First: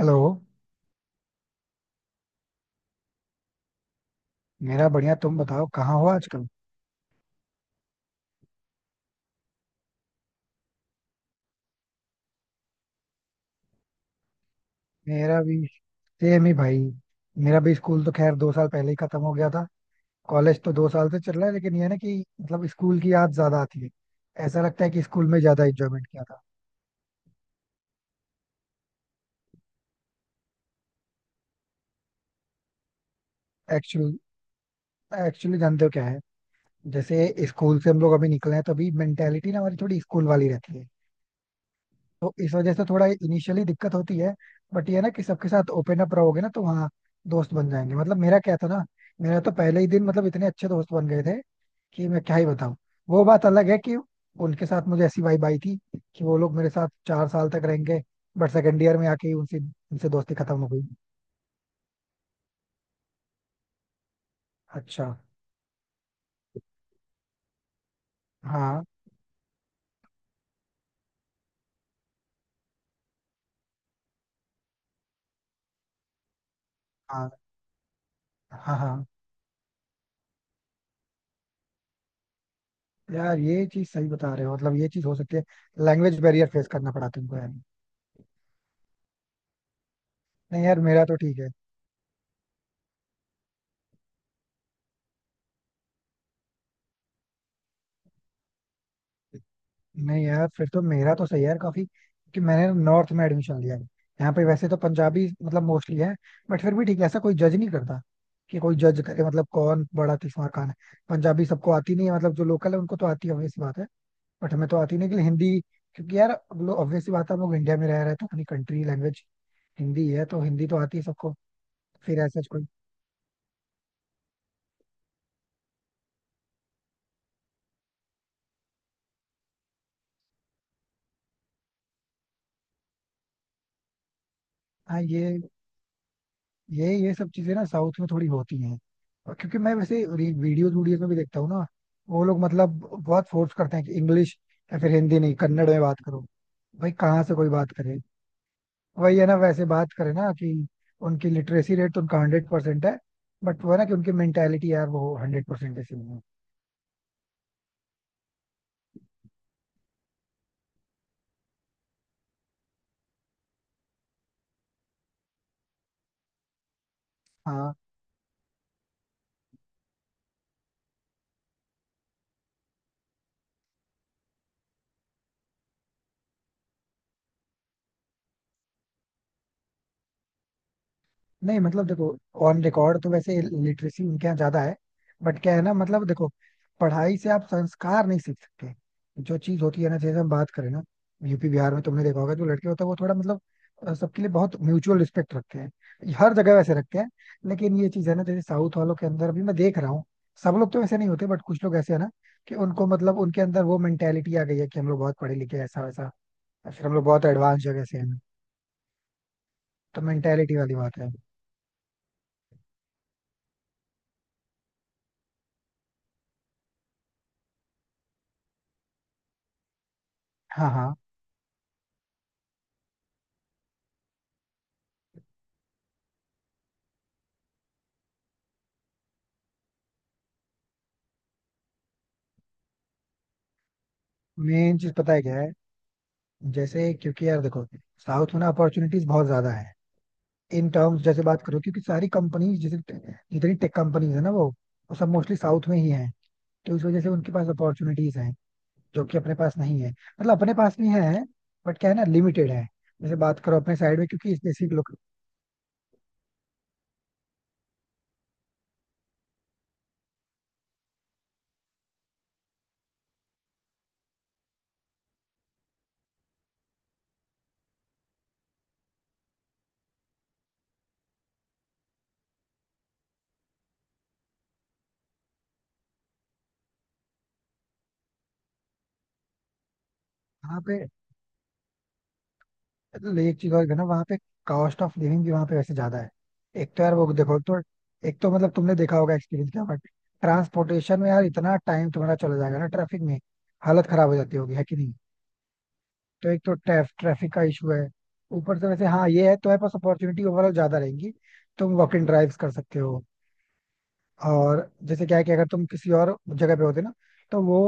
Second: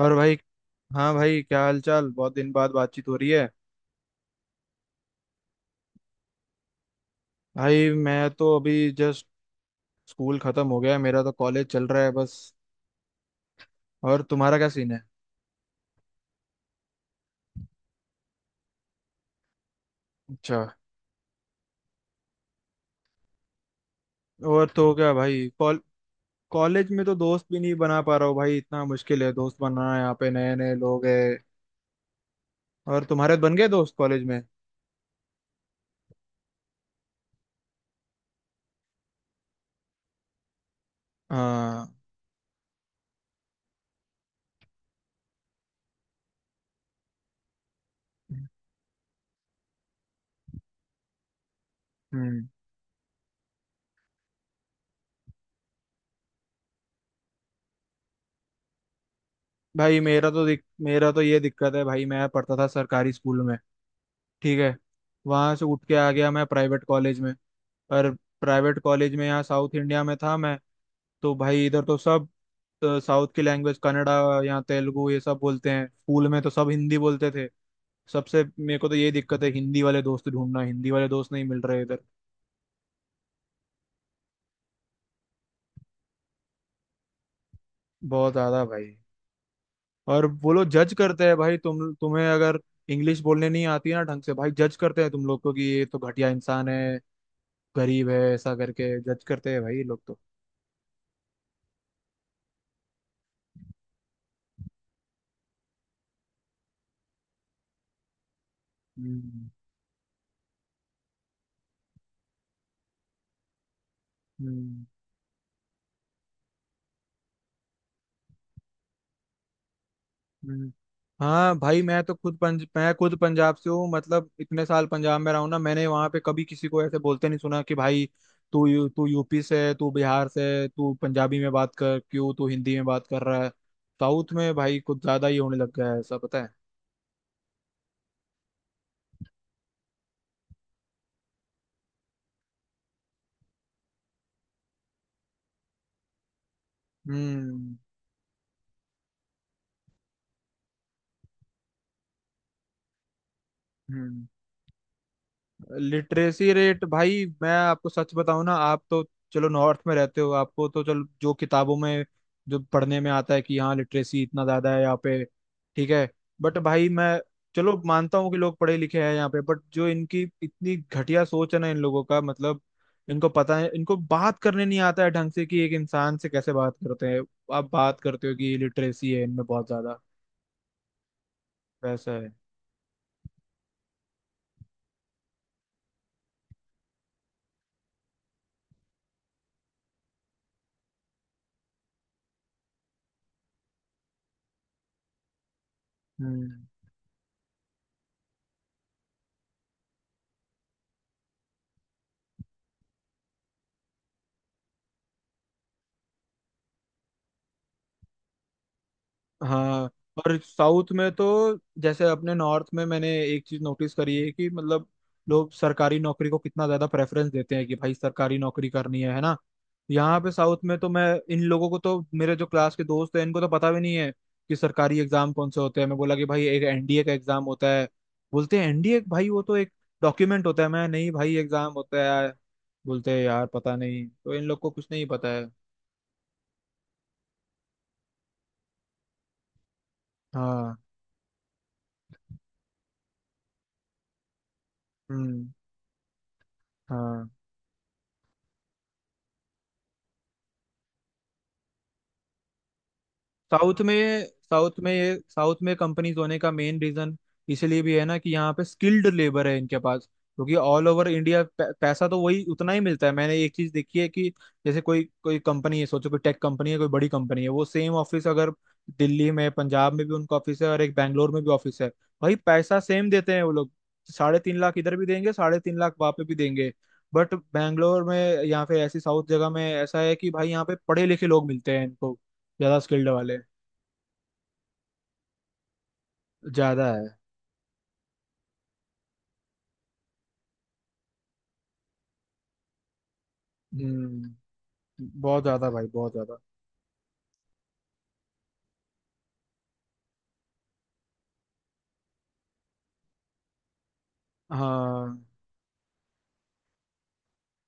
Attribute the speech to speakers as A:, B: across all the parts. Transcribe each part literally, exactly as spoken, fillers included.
A: और भाई। हाँ भाई, क्या हाल चाल, बहुत दिन बाद बातचीत हो रही है।
B: मेरा बढ़िया। तुम बताओ कहाँ हो आजकल?
A: भाई मैं तो अभी जस्ट स्कूल खत्म हो गया है, मेरा तो कॉलेज चल रहा है बस। और तुम्हारा क्या सीन है?
B: मेरा भी सेम ही भाई। मेरा भी स्कूल तो खैर दो साल पहले ही खत्म हो गया था।
A: अच्छा।
B: कॉलेज तो दो साल से चल रहा है, लेकिन ये है ना कि मतलब स्कूल की याद ज्यादा आती है। ऐसा
A: और
B: लगता है
A: तो
B: कि
A: क्या
B: स्कूल में
A: भाई,
B: ज्यादा
A: कॉल
B: एंजॉयमेंट किया था।
A: कॉलेज में तो दोस्त भी नहीं बना पा रहा हूँ भाई, इतना मुश्किल है दोस्त बनाना यहाँ पे, नए नए लोग हैं। और तुम्हारे बन गए दोस्त
B: एक्चुअली
A: कॉलेज में?
B: एक्चुअली जानते हो क्या है, जैसे स्कूल से हम लोग अभी निकले हैं तो अभी मेंटेलिटी ना हमारी थोड़ी स्कूल वाली रहती है।
A: हाँ।
B: तो इस वजह से थोड़ा इनिशियली दिक्कत होती है। बट ये है ना कि सबके साथ ओपन अप रहोगे ना तो वहाँ दोस्त बन जाएंगे, मतलब मेरा क्या था ना, मेरा तो पहले ही दिन मतलब इतने अच्छे दोस्त बन गए थे कि मैं क्या ही
A: हम्म।
B: बताऊं। वो बात अलग है कि उनके साथ मुझे ऐसी वाइब आई थी कि वो लोग मेरे साथ चार साल तक रहेंगे, बट सेकंड ईयर में आके ही उनसे
A: भाई
B: उनसे
A: मेरा
B: दोस्ती
A: तो
B: खत्म
A: दिक,
B: हो गई।
A: मेरा तो ये दिक्कत है भाई, मैं पढ़ता था सरकारी स्कूल में, ठीक है,
B: अच्छा।
A: वहां से उठ के आ गया मैं प्राइवेट कॉलेज में। पर प्राइवेट
B: हाँ
A: कॉलेज में यहाँ साउथ इंडिया में था मैं। तो भाई इधर तो सब साउथ की लैंग्वेज कन्नड़ा, यहाँ तेलुगु ये सब बोलते हैं, स्कूल में तो सब हिंदी
B: हाँ
A: बोलते थे। सबसे
B: हाँ
A: मेरे को तो
B: हाँ।
A: ये दिक्कत है, हिंदी वाले दोस्त ढूंढना, हिंदी वाले दोस्त नहीं मिल रहे इधर।
B: यार ये चीज सही बता रहे हो, मतलब ये चीज हो सकती है। लैंग्वेज बैरियर फेस करना पड़ा तुमको यार।
A: बहुत ज्यादा भाई। और वो
B: नहीं
A: लोग
B: यार
A: जज
B: मेरा तो
A: करते हैं
B: ठीक है।
A: भाई, तुम तुम्हें अगर इंग्लिश बोलने नहीं आती है ना ढंग से, भाई जज करते हैं तुम लोग को कि ये तो घटिया इंसान है, गरीब है, ऐसा करके जज करते हैं भाई ये लोग तो।
B: नहीं यार फिर तो मेरा तो सही है यार काफी, कि मैंने नॉर्थ में एडमिशन लिया है। यहाँ पे वैसे तो पंजाबी मतलब मोस्टली है, बट फिर भी ठीक है, ऐसा कोई जज नहीं करता कि कोई जज करे, मतलब
A: हम्म।
B: कौन बड़ा किस्मार खान है। पंजाबी सबको आती नहीं है, मतलब जो लोकल है उनको तो आती है, ऑब्वियस बात है। बट हमें तो
A: हम्म।
B: आती नहीं, लेकिन हिंदी, क्योंकि यार ऑब्वियस सी बात है, हम लोग इंडिया में रह रहे हैं तो अपनी कंट्री लैंग्वेज हिंदी है, तो हिंदी
A: हम्म।
B: तो आती है सबको।
A: हाँ भाई मैं तो
B: फिर
A: खुद
B: ऐसा
A: पंज
B: कोई।
A: मैं खुद पंजाब से हूँ, मतलब इतने साल पंजाब में रहा हूँ ना, मैंने वहाँ पे कभी किसी को ऐसे बोलते नहीं सुना कि भाई तू यू, तू यू पी से है, तू बिहार से है, तू पंजाबी में बात कर, क्यों तू हिंदी में बात कर रहा है। साउथ में भाई
B: हाँ।
A: कुछ ज्यादा ही
B: ये
A: होने लग गया है ऐसा, पता है।
B: ये ये सब चीजें ना साउथ में थोड़ी होती हैं। और क्योंकि मैं वैसे वीडियोस वीडियोस में भी देखता हूँ ना, वो लोग मतलब बहुत फोर्स करते हैं कि इंग्लिश या फिर हिंदी नहीं, कन्नड़ में बात करो। भाई कहाँ से कोई बात
A: हम्म।
B: करे। वही है ना, वैसे बात करे ना कि उनकी लिटरेसी रेट तो उनका हंड्रेड परसेंट है, बट वो है ना कि उनकी
A: हम्म।
B: मेंटेलिटी यार वो हंड्रेड परसेंट ऐसी नहीं है।
A: लिटरेसी रेट भाई मैं आपको सच बताऊं ना, आप तो चलो नॉर्थ में रहते हो, आपको तो चलो जो किताबों में जो पढ़ने में आता है कि हाँ लिटरेसी इतना ज्यादा है यहाँ पे, ठीक है, बट भाई मैं
B: हाँ।
A: चलो मानता हूँ कि लोग पढ़े लिखे हैं यहाँ पे, बट जो इनकी इतनी घटिया सोच है ना इन लोगों का, मतलब इनको पता है, इनको बात करने नहीं आता है ढंग से कि एक इंसान से कैसे बात करते हैं। आप बात करते हो कि लिटरेसी है इनमें बहुत ज्यादा,
B: नहीं मतलब
A: वैसा
B: देखो,
A: है?
B: ऑन रिकॉर्ड तो वैसे लिटरेसी उनके यहाँ ज्यादा है। बट क्या है ना, मतलब देखो, पढ़ाई से आप संस्कार नहीं सीख सकते। जो चीज होती है ना, जैसे हम बात करें ना, यूपी बिहार में तुमने देखा होगा, जो लड़के होते हैं वो थोड़ा मतलब अ, सबके लिए बहुत म्यूचुअल रिस्पेक्ट रखते हैं, हर जगह
A: हम्म।
B: वैसे रखते हैं। लेकिन ये चीज है ना, जैसे साउथ वालों के अंदर भी मैं देख रहा हूँ, सब लोग तो वैसे नहीं होते, बट कुछ लोग ऐसे है ना कि उनको मतलब उनके अंदर वो मेंटेलिटी आ गई है कि हम लोग बहुत पढ़े लिखे हैं, ऐसा वैसा, या फिर हम लोग बहुत एडवांस जगह से हैं।
A: हाँ।
B: तो
A: और
B: मेंटेलिटी वाली
A: साउथ
B: बात
A: में
B: है।
A: तो जैसे अपने नॉर्थ में मैंने एक चीज नोटिस करी है कि मतलब लोग सरकारी नौकरी को कितना ज्यादा प्रेफरेंस देते हैं कि भाई सरकारी नौकरी करनी है है ना। यहाँ पे साउथ
B: हाँ
A: में तो
B: हाँ।
A: मैं, इन लोगों को तो, मेरे जो क्लास के दोस्त हैं इनको तो पता भी नहीं है कि सरकारी एग्जाम कौन से होते हैं। मैं बोला कि भाई एक एन डी ए का एग्जाम होता है। बोलते हैं एन डी ए भाई वो तो एक डॉक्यूमेंट होता है। मैं, नहीं भाई एग्जाम होता है। बोलते हैं यार पता नहीं, तो इन लोग को
B: मेन
A: कुछ
B: चीज
A: नहीं
B: पता है
A: पता
B: क्या
A: है।
B: है, जैसे क्योंकि यार देखो, साउथ में ना अपॉर्चुनिटीज बहुत ज्यादा है। इन
A: हाँ।
B: टर्म्स जैसे बात करो, क्योंकि सारी कंपनीज जैसे, जितनी टेक कंपनीज है ना वो वो सब मोस्टली
A: हम्म।
B: साउथ में ही है। तो इस वजह से
A: हाँ।
B: उनके पास अपॉर्चुनिटीज हैं, जो कि अपने पास नहीं है, मतलब अपने पास भी है, बट क्या है ना, लिमिटेड है। जैसे बात करो अपने
A: साउथ
B: साइड में,
A: में
B: क्योंकि स्पेसिफिक
A: साउथ में
B: लोग
A: ये साउथ में कंपनीज होने का मेन रीजन इसलिए भी है ना कि यहाँ पे स्किल्ड लेबर है इनके पास, क्योंकि ऑल ओवर इंडिया पैसा तो वही उतना ही मिलता है। मैंने एक चीज देखी है कि जैसे कोई कोई कंपनी है, सोचो कोई टेक कंपनी है, कोई बड़ी कंपनी है, वो सेम ऑफिस अगर दिल्ली में, पंजाब में भी उनका ऑफिस है, और एक बैंगलोर में भी ऑफिस है, भाई पैसा सेम देते हैं वो लोग। साढ़े तीन लाख इधर भी देंगे, साढ़े तीन लाख वहां पे भी देंगे। बट बैंगलोर में या फिर ऐसी साउथ जगह में ऐसा है कि भाई
B: यहाँ
A: यहाँ पे
B: पे,
A: पढ़े लिखे लोग मिलते हैं इनको, ज्यादा स्किल्ड
B: ले,
A: वाले।
B: एक चीज और है ना, वहाँ पे कॉस्ट ऑफ लिविंग भी वहाँ पे वैसे ज्यादा है। एक तो
A: ज्यादा
B: यार
A: है।
B: वो देखो तो, एक तो मतलब तुमने देखा होगा एक्सपीरियंस क्या, बट ट्रांसपोर्टेशन में यार इतना टाइम तुम्हारा चला जाएगा ना ट्रैफिक में। हालत खराब हो जाती होगी
A: हम्म।
B: है कि नहीं।
A: बहुत ज्यादा भाई, बहुत
B: तो
A: ज्यादा।
B: एक तो ट्रैफिक का इशू है, ऊपर से वैसे हाँ ये है, तुम्हारे पास अपॉर्चुनिटी ओवरऑल ज्यादा रहेंगी, तुम वॉक इन ड्राइव्स कर सकते हो। और जैसे क्या
A: हाँ।
B: है कि अगर तुम किसी और जगह पे होते ना, तो वो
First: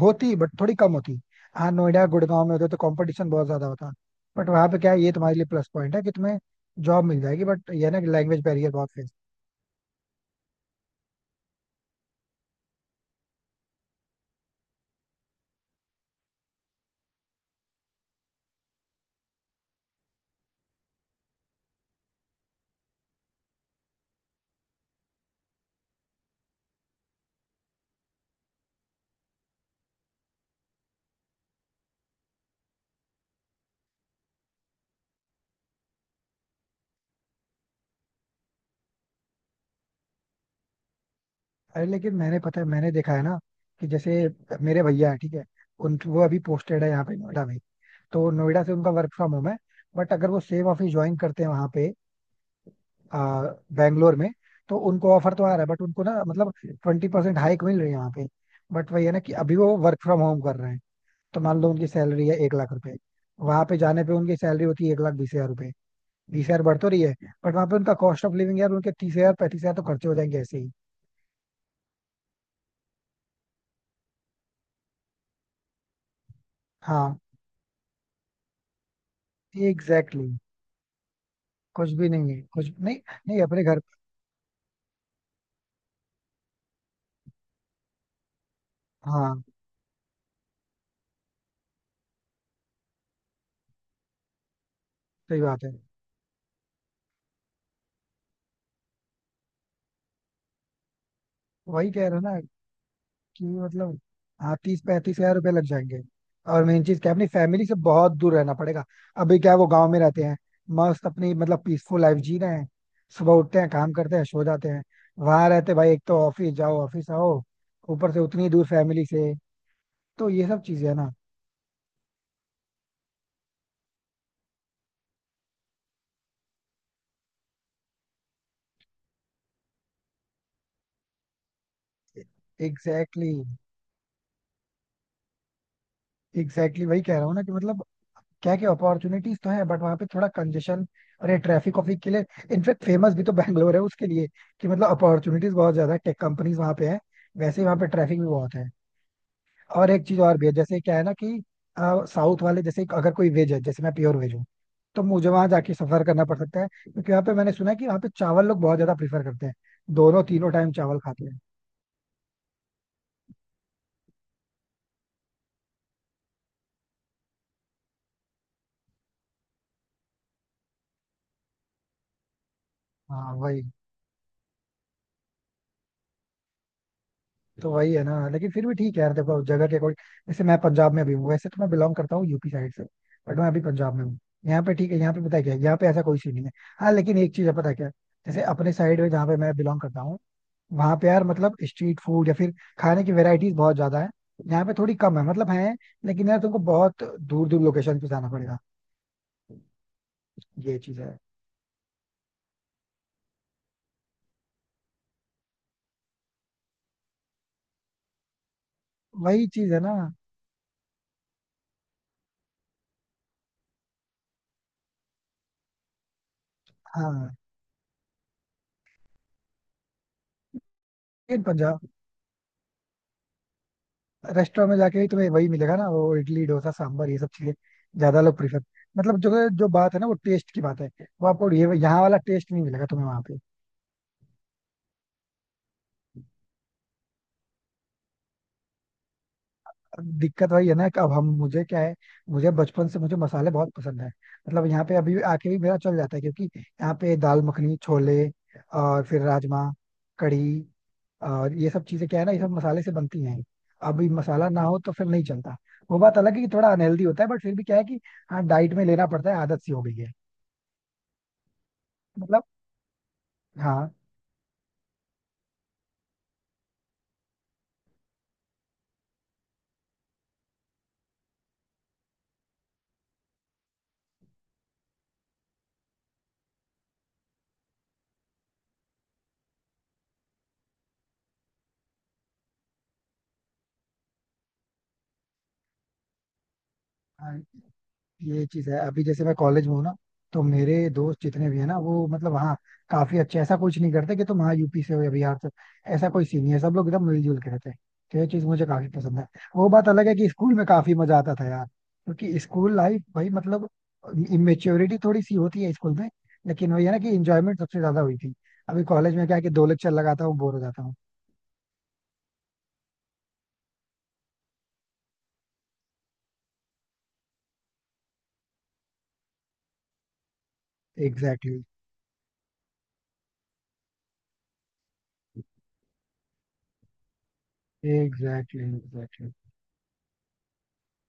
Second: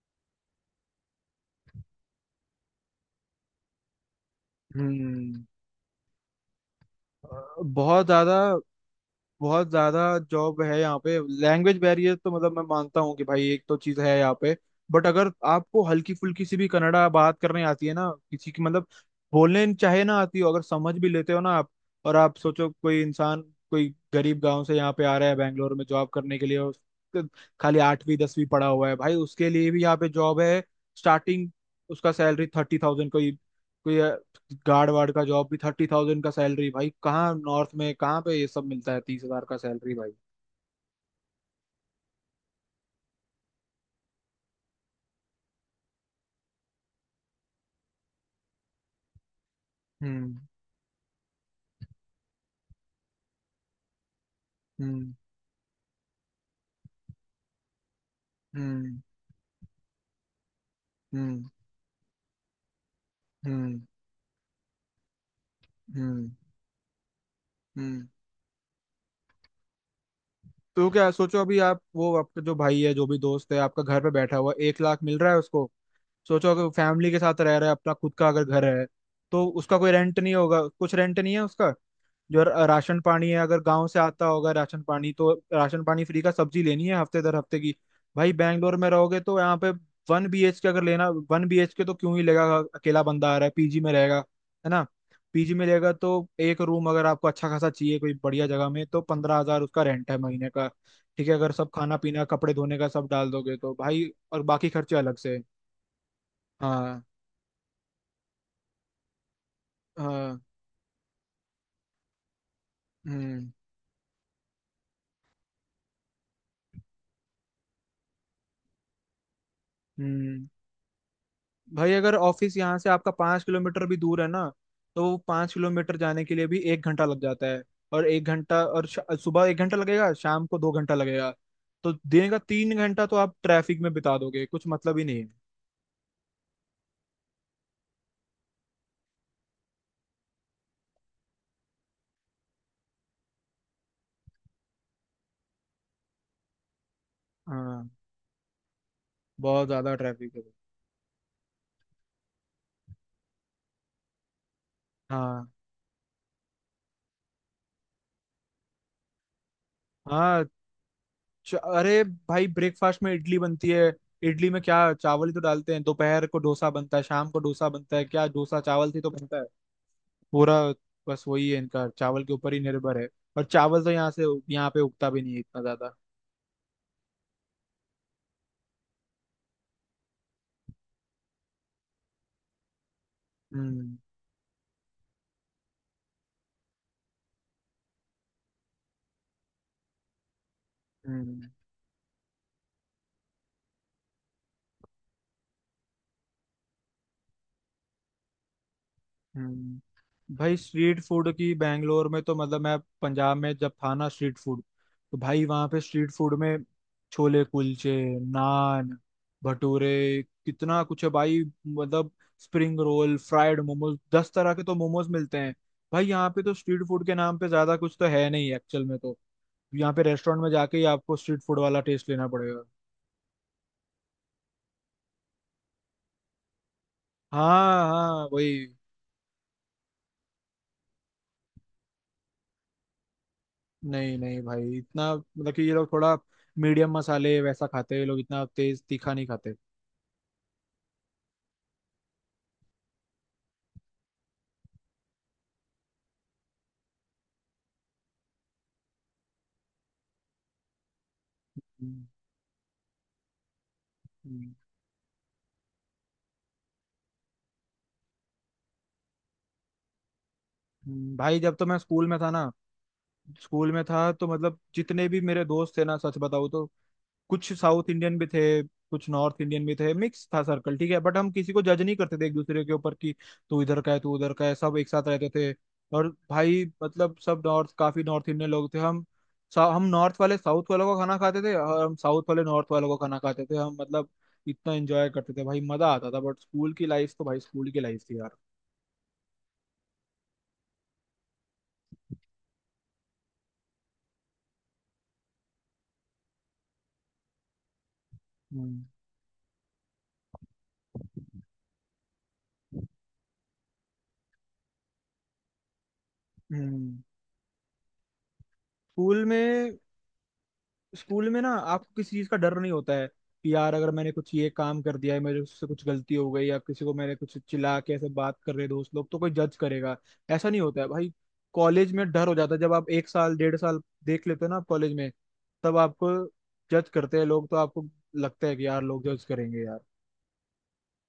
B: होती बट थोड़ी कम होती। हाँ, नोएडा गुड़गांव में होते तो कंपटीशन बहुत ज्यादा होता। बट वहाँ पे क्या है, ये तुम्हारे
A: हम्म।
B: लिए प्लस पॉइंट है कि तुम्हें जॉब मिल जाएगी, बट ये है ना
A: बहुत
B: कि
A: ज्यादा,
B: लैंग्वेज बैरियर बहुत है।
A: बहुत ज्यादा जॉब है यहाँ पे, लैंग्वेज बैरियर तो, मतलब मैं मानता हूँ कि भाई एक तो चीज है यहाँ पे, बट अगर आपको हल्की फुल्की सी भी कन्नड़ा बात करने आती है ना किसी की, मतलब बोलने चाहे ना आती हो, अगर समझ भी लेते हो ना आप। और आप सोचो कोई इंसान, कोई गरीब गांव से यहाँ पे आ रहा है बैंगलोर में जॉब करने के लिए, और उसके खाली आठवीं दसवीं पढ़ा हुआ है, भाई उसके लिए भी यहाँ पे जॉब है। स्टार्टिंग उसका सैलरी थर्टी थाउजेंड, कोई कोई गार्ड वार्ड का जॉब भी थर्टी थाउजेंड का सैलरी। भाई कहाँ नॉर्थ में, कहाँ पे ये सब मिलता है तीस हजार का सैलरी भाई?
B: अरे लेकिन मैंने पता है, मैंने देखा है ना कि जैसे मेरे भैया है ठीक है, उन, वो अभी पोस्टेड है यहाँ पे नोएडा में। तो नोएडा से उनका वर्क फ्रॉम होम है, बट अगर
A: हम्म।
B: वो सेम ऑफिस ज्वाइन करते हैं वहाँ पे, आ, बैंगलोर में, तो
A: हम्म।
B: उनको ऑफर तो आ रहा है, बट उनको ना मतलब ट्वेंटी परसेंट हाइक मिल रही है वहाँ पे। बट
A: हम्म।
B: वही है ना कि अभी वो वर्क फ्रॉम होम कर रहे हैं। तो
A: हम्म।
B: मान लो उनकी सैलरी है एक लाख रुपए, वहां पे
A: हम्म।
B: जाने पे उनकी सैलरी होती है एक लाख बीस हजार रुपए।
A: हम्म।
B: बीस हजार बढ़ तो रही है, बट वहां पे उनका
A: हम्म।
B: कॉस्ट ऑफ लिविंग यार, उनके तीस हजार पैंतीस हजार तो खर्चे हो जाएंगे ऐसे ही।
A: तो क्या सोचो अभी, आप वो आपका जो भाई है, जो भी दोस्त है आपका घर पे बैठा हुआ है, एक लाख मिल रहा है उसको, सोचो अगर फैमिली
B: हाँ
A: के साथ रह रहा है, अपना खुद का अगर घर है, तो उसका कोई रेंट
B: एग्जैक्टली exactly।
A: नहीं होगा, कुछ रेंट नहीं है उसका।
B: कुछ भी नहीं है,
A: जो र-
B: कुछ नहीं।
A: राशन पानी है,
B: नहीं,
A: अगर
B: अपने घर।
A: गांव से आता होगा राशन पानी, तो राशन पानी फ्री का, सब्जी लेनी है हफ्ते दर हफ्ते की। भाई बैंगलोर में रहोगे तो
B: हाँ
A: यहाँ पे वन बी एच के अगर लेना, वन बी एच के तो क्यों ही लेगा? अकेला बंदा आ रहा है पीजी में रहेगा, है ना।
B: सही
A: पीजी
B: बात
A: में
B: है।
A: लेगा तो एक रूम अगर आपको अच्छा खासा चाहिए कोई बढ़िया जगह में, तो पंद्रह हजार उसका रेंट है महीने का। ठीक है, अगर सब
B: वही
A: खाना
B: कह रहा हूँ
A: पीना
B: ना
A: कपड़े धोने का सब डाल
B: कि
A: दोगे तो
B: मतलब,
A: भाई, और
B: हाँ
A: बाकी
B: तीस
A: खर्चे अलग
B: पैंतीस हजार
A: से।
B: रुपये लग जाएंगे। और मेन चीज
A: हाँ।
B: क्या है, अपनी फैमिली से बहुत दूर रहना पड़ेगा। अभी क्या है, वो गांव में रहते हैं।
A: हाँ।
B: मस्त अपनी मतलब पीसफुल लाइफ जी रहे हैं, सुबह
A: हम्म।
B: उठते हैं, काम करते हैं, सो जाते हैं। वहां रहते भाई, एक तो ऑफिस जाओ ऑफिस आओ, ऊपर से उतनी दूर फैमिली से, तो
A: हम्म।
B: ये सब चीजें है ना।
A: भाई अगर ऑफिस यहाँ से आपका पाँच किलोमीटर भी दूर है ना, तो वो पाँच किलोमीटर जाने के लिए भी एक घंटा लग जाता है। और एक घंटा, और श- सुबह एक घंटा लगेगा, शाम को दो घंटा लगेगा, तो दिन का तीन घंटा तो
B: एग्जैक्टली
A: आप
B: exactly,
A: ट्रैफिक में बिता दोगे, कुछ मतलब ही नहीं है।
B: एग्जैक्टली exactly, वही कह रहा हूँ ना कि मतलब, क्या क्या अपॉर्चुनिटीज तो है, बट वहां पे थोड़ा कंजेशन, और ये ट्रैफिक ऑफिक के लिए इनफेक्ट फेमस भी तो बैंगलोर है उसके लिए, कि मतलब अपॉर्चुनिटीज बहुत ज्यादा है, टेक कंपनीज वहां पे है, वैसे ही वहां पे
A: हाँ,
B: ट्रैफिक भी बहुत है।
A: बहुत
B: और
A: ज्यादा
B: एक चीज
A: ट्रैफिक
B: और
A: है।
B: भी है, जैसे क्या है ना कि साउथ वाले, जैसे अगर कोई वेज है, जैसे मैं प्योर वेज हूँ, तो मुझे
A: हाँ।
B: वहां जाके सफर करना पड़ सकता है, क्योंकि वहां पे मैंने सुना है कि वहां पे चावल लोग बहुत ज्यादा प्रीफर करते हैं, दोनों
A: हाँ।
B: तीनों टाइम चावल खाते हैं।
A: च- अरे भाई, ब्रेकफास्ट में इडली बनती है, इडली में क्या चावल ही तो डालते हैं, दोपहर को डोसा बनता है, शाम को डोसा बनता है, क्या डोसा चावल से ही तो बनता है पूरा। बस वही है इनका, चावल के ऊपर ही निर्भर है।
B: हाँ
A: और
B: वही।
A: चावल तो यहाँ से, यहाँ पे उगता भी नहीं है इतना ज्यादा।
B: तो वही है ना, लेकिन फिर भी ठीक है यार, देखो जगह के अकॉर्डिंग, जैसे मैं पंजाब में भी हूँ, वैसे तो मैं बिलोंग करता हूँ यूपी साइड से, बट मैं अभी पंजाब
A: हम्म।
B: में हूँ। यहाँ पे ठीक है, यहाँ पे पता है क्या है, यहाँ पे ऐसा कोई सीन नहीं है। हाँ लेकिन एक चीज है, पता है क्या है? जैसे अपने साइड में, जहाँ पे मैं बिलोंग करता हूँ, वहाँ पे यार
A: हम्म।
B: मतलब स्ट्रीट फूड या फिर खाने की वेराइटीज बहुत ज्यादा है। यहाँ पे थोड़ी कम है, मतलब है, लेकिन यार तुमको बहुत दूर दूर लोकेशन पे जाना पड़ेगा।
A: हम्म। भाई
B: ये चीज
A: स्ट्रीट
B: है।
A: फूड की, बैंगलोर में तो मतलब, मैं पंजाब में जब था ना, स्ट्रीट फूड तो भाई वहाँ पे, स्ट्रीट फूड में छोले कुलचे, नान,
B: वही चीज है ना।
A: भटूरे, कितना कुछ है भाई, मतलब स्प्रिंग रोल, फ्राइड मोमोज, दस तरह के तो मोमोज मिलते हैं भाई। यहाँ पे तो स्ट्रीट फूड के
B: हाँ
A: नाम पे ज्यादा कुछ तो है नहीं एक्चुअल में तो, यहाँ पे रेस्टोरेंट में जाके ही आपको स्ट्रीट
B: लेकिन
A: फूड वाला
B: पंजाब,
A: टेस्ट लेना पड़ेगा।
B: रेस्टोरेंट में जाके ही तुम्हें वही मिलेगा ना, वो इडली डोसा सांभर, ये सब चीजें
A: हाँ
B: ज्यादा
A: हाँ,
B: लोग प्रीफर,
A: वही।
B: मतलब जो जो बात है ना, वो टेस्ट की बात है, वो आपको ये यहाँ वाला टेस्ट नहीं मिलेगा तुम्हें वहाँ पे।
A: नहीं नहीं भाई, इतना, मतलब कि ये लोग थोड़ा मीडियम मसाले वैसा खाते हैं, ये लोग इतना तेज तीखा नहीं खाते।
B: दिक्कत वही है ना कि अब हम, मुझे क्या है, मुझे बचपन से मुझे मसाले बहुत पसंद है, मतलब यहाँ पे अभी आके भी मेरा चल जाता है, क्योंकि यहाँ पे दाल मखनी, छोले और फिर राजमा, कढ़ी और ये सब
A: हम्म।
B: चीजें, क्या है ना, ये सब मसाले से बनती हैं। अभी मसाला
A: हम्म।
B: ना हो तो फिर नहीं चलता। वो बात अलग है कि थोड़ा अनहेल्दी होता है, बट फिर भी क्या है कि हाँ, डाइट में लेना पड़ता है, आदत सी हो गई है।
A: हम्म। भाई जब तो मैं स्कूल में था
B: मतलब।
A: ना, स्कूल में
B: हाँ
A: था तो मतलब जितने भी मेरे दोस्त थे ना, सच बताऊँ तो कुछ साउथ इंडियन भी थे, कुछ नॉर्थ इंडियन भी थे, मिक्स था सर्कल, ठीक है, बट हम किसी को जज नहीं करते थे एक दूसरे के ऊपर कि तू इधर का है, तू उधर का है, सब एक साथ रहते थे। और भाई मतलब सब नॉर्थ, काफी नॉर्थ इंडियन लोग थे हम। सा- हम नॉर्थ वाले साउथ वालों का खाना खाते थे, और हम साउथ वाले नॉर्थ वालों का खाना खाते थे। हम, मतलब इतना एंजॉय करते थे भाई, मजा आता था, बट स्कूल की लाइफ तो
B: हाँ।
A: भाई स्कूल की लाइफ थी यार।
B: ये चीज है, अभी जैसे मैं कॉलेज में हूँ ना, तो मेरे दोस्त जितने भी है ना, वो मतलब हाँ काफी अच्छे, ऐसा कुछ नहीं करते कि तुम हाँ यूपी से हो या बिहार से हो। ऐसा कोई सीन नहीं है, सब लोग एकदम मिलजुल के रहते हैं। तो ये चीज मुझे
A: हम्म।
B: काफी पसंद है। वो बात अलग है कि स्कूल में काफी मजा आता था यार, क्योंकि स्कूल लाइफ भाई मतलब, इमेच्योरिटी थोड़ी सी होती है स्कूल में, लेकिन वही
A: हम्म।
B: है ना कि इंजॉयमेंट सबसे ज्यादा हुई थी। अभी कॉलेज
A: स्कूल
B: में क्या है, कि दो
A: में
B: लेक्चर लगाता हूँ बोर हो जाता हूँ।
A: स्कूल में ना आपको किसी चीज का डर नहीं होता है कि यार अगर मैंने कुछ ये काम कर दिया है, मेरे उससे कुछ गलती हो गई, या किसी को मैंने कुछ चिल्ला के ऐसे बात कर रहे दोस्त लोग तो कोई जज करेगा, ऐसा नहीं होता है भाई।
B: एग्जैक्टली
A: कॉलेज में डर हो जाता है जब आप एक साल डेढ़ साल देख लेते हो ना आप कॉलेज में, तब आपको जज करते हैं लोग, तो आपको लगता है
B: एग्जैक्टली।
A: कि यार लोग जज
B: एग्जैक्टली।
A: करेंगे यार,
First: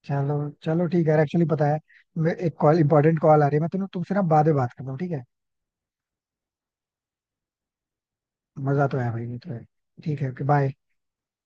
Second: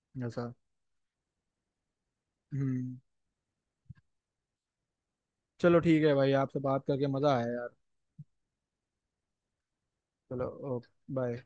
B: चलो।
A: ऐसा।
B: चलो ठीक है, एक्चुअली पता है, मैं एक कॉल
A: हम्म।
B: इंपॉर्टेंट कॉल आ रही है, मैं तुम तुमसे ना बाद में बात करता हूँ ठीक है।
A: चलो ठीक है भाई, आपसे बात करके मजा आया यार।
B: मजा तो है भाई, ये तो है। ठीक है, ओके
A: चलो।
B: बाय।
A: ओके। बाय।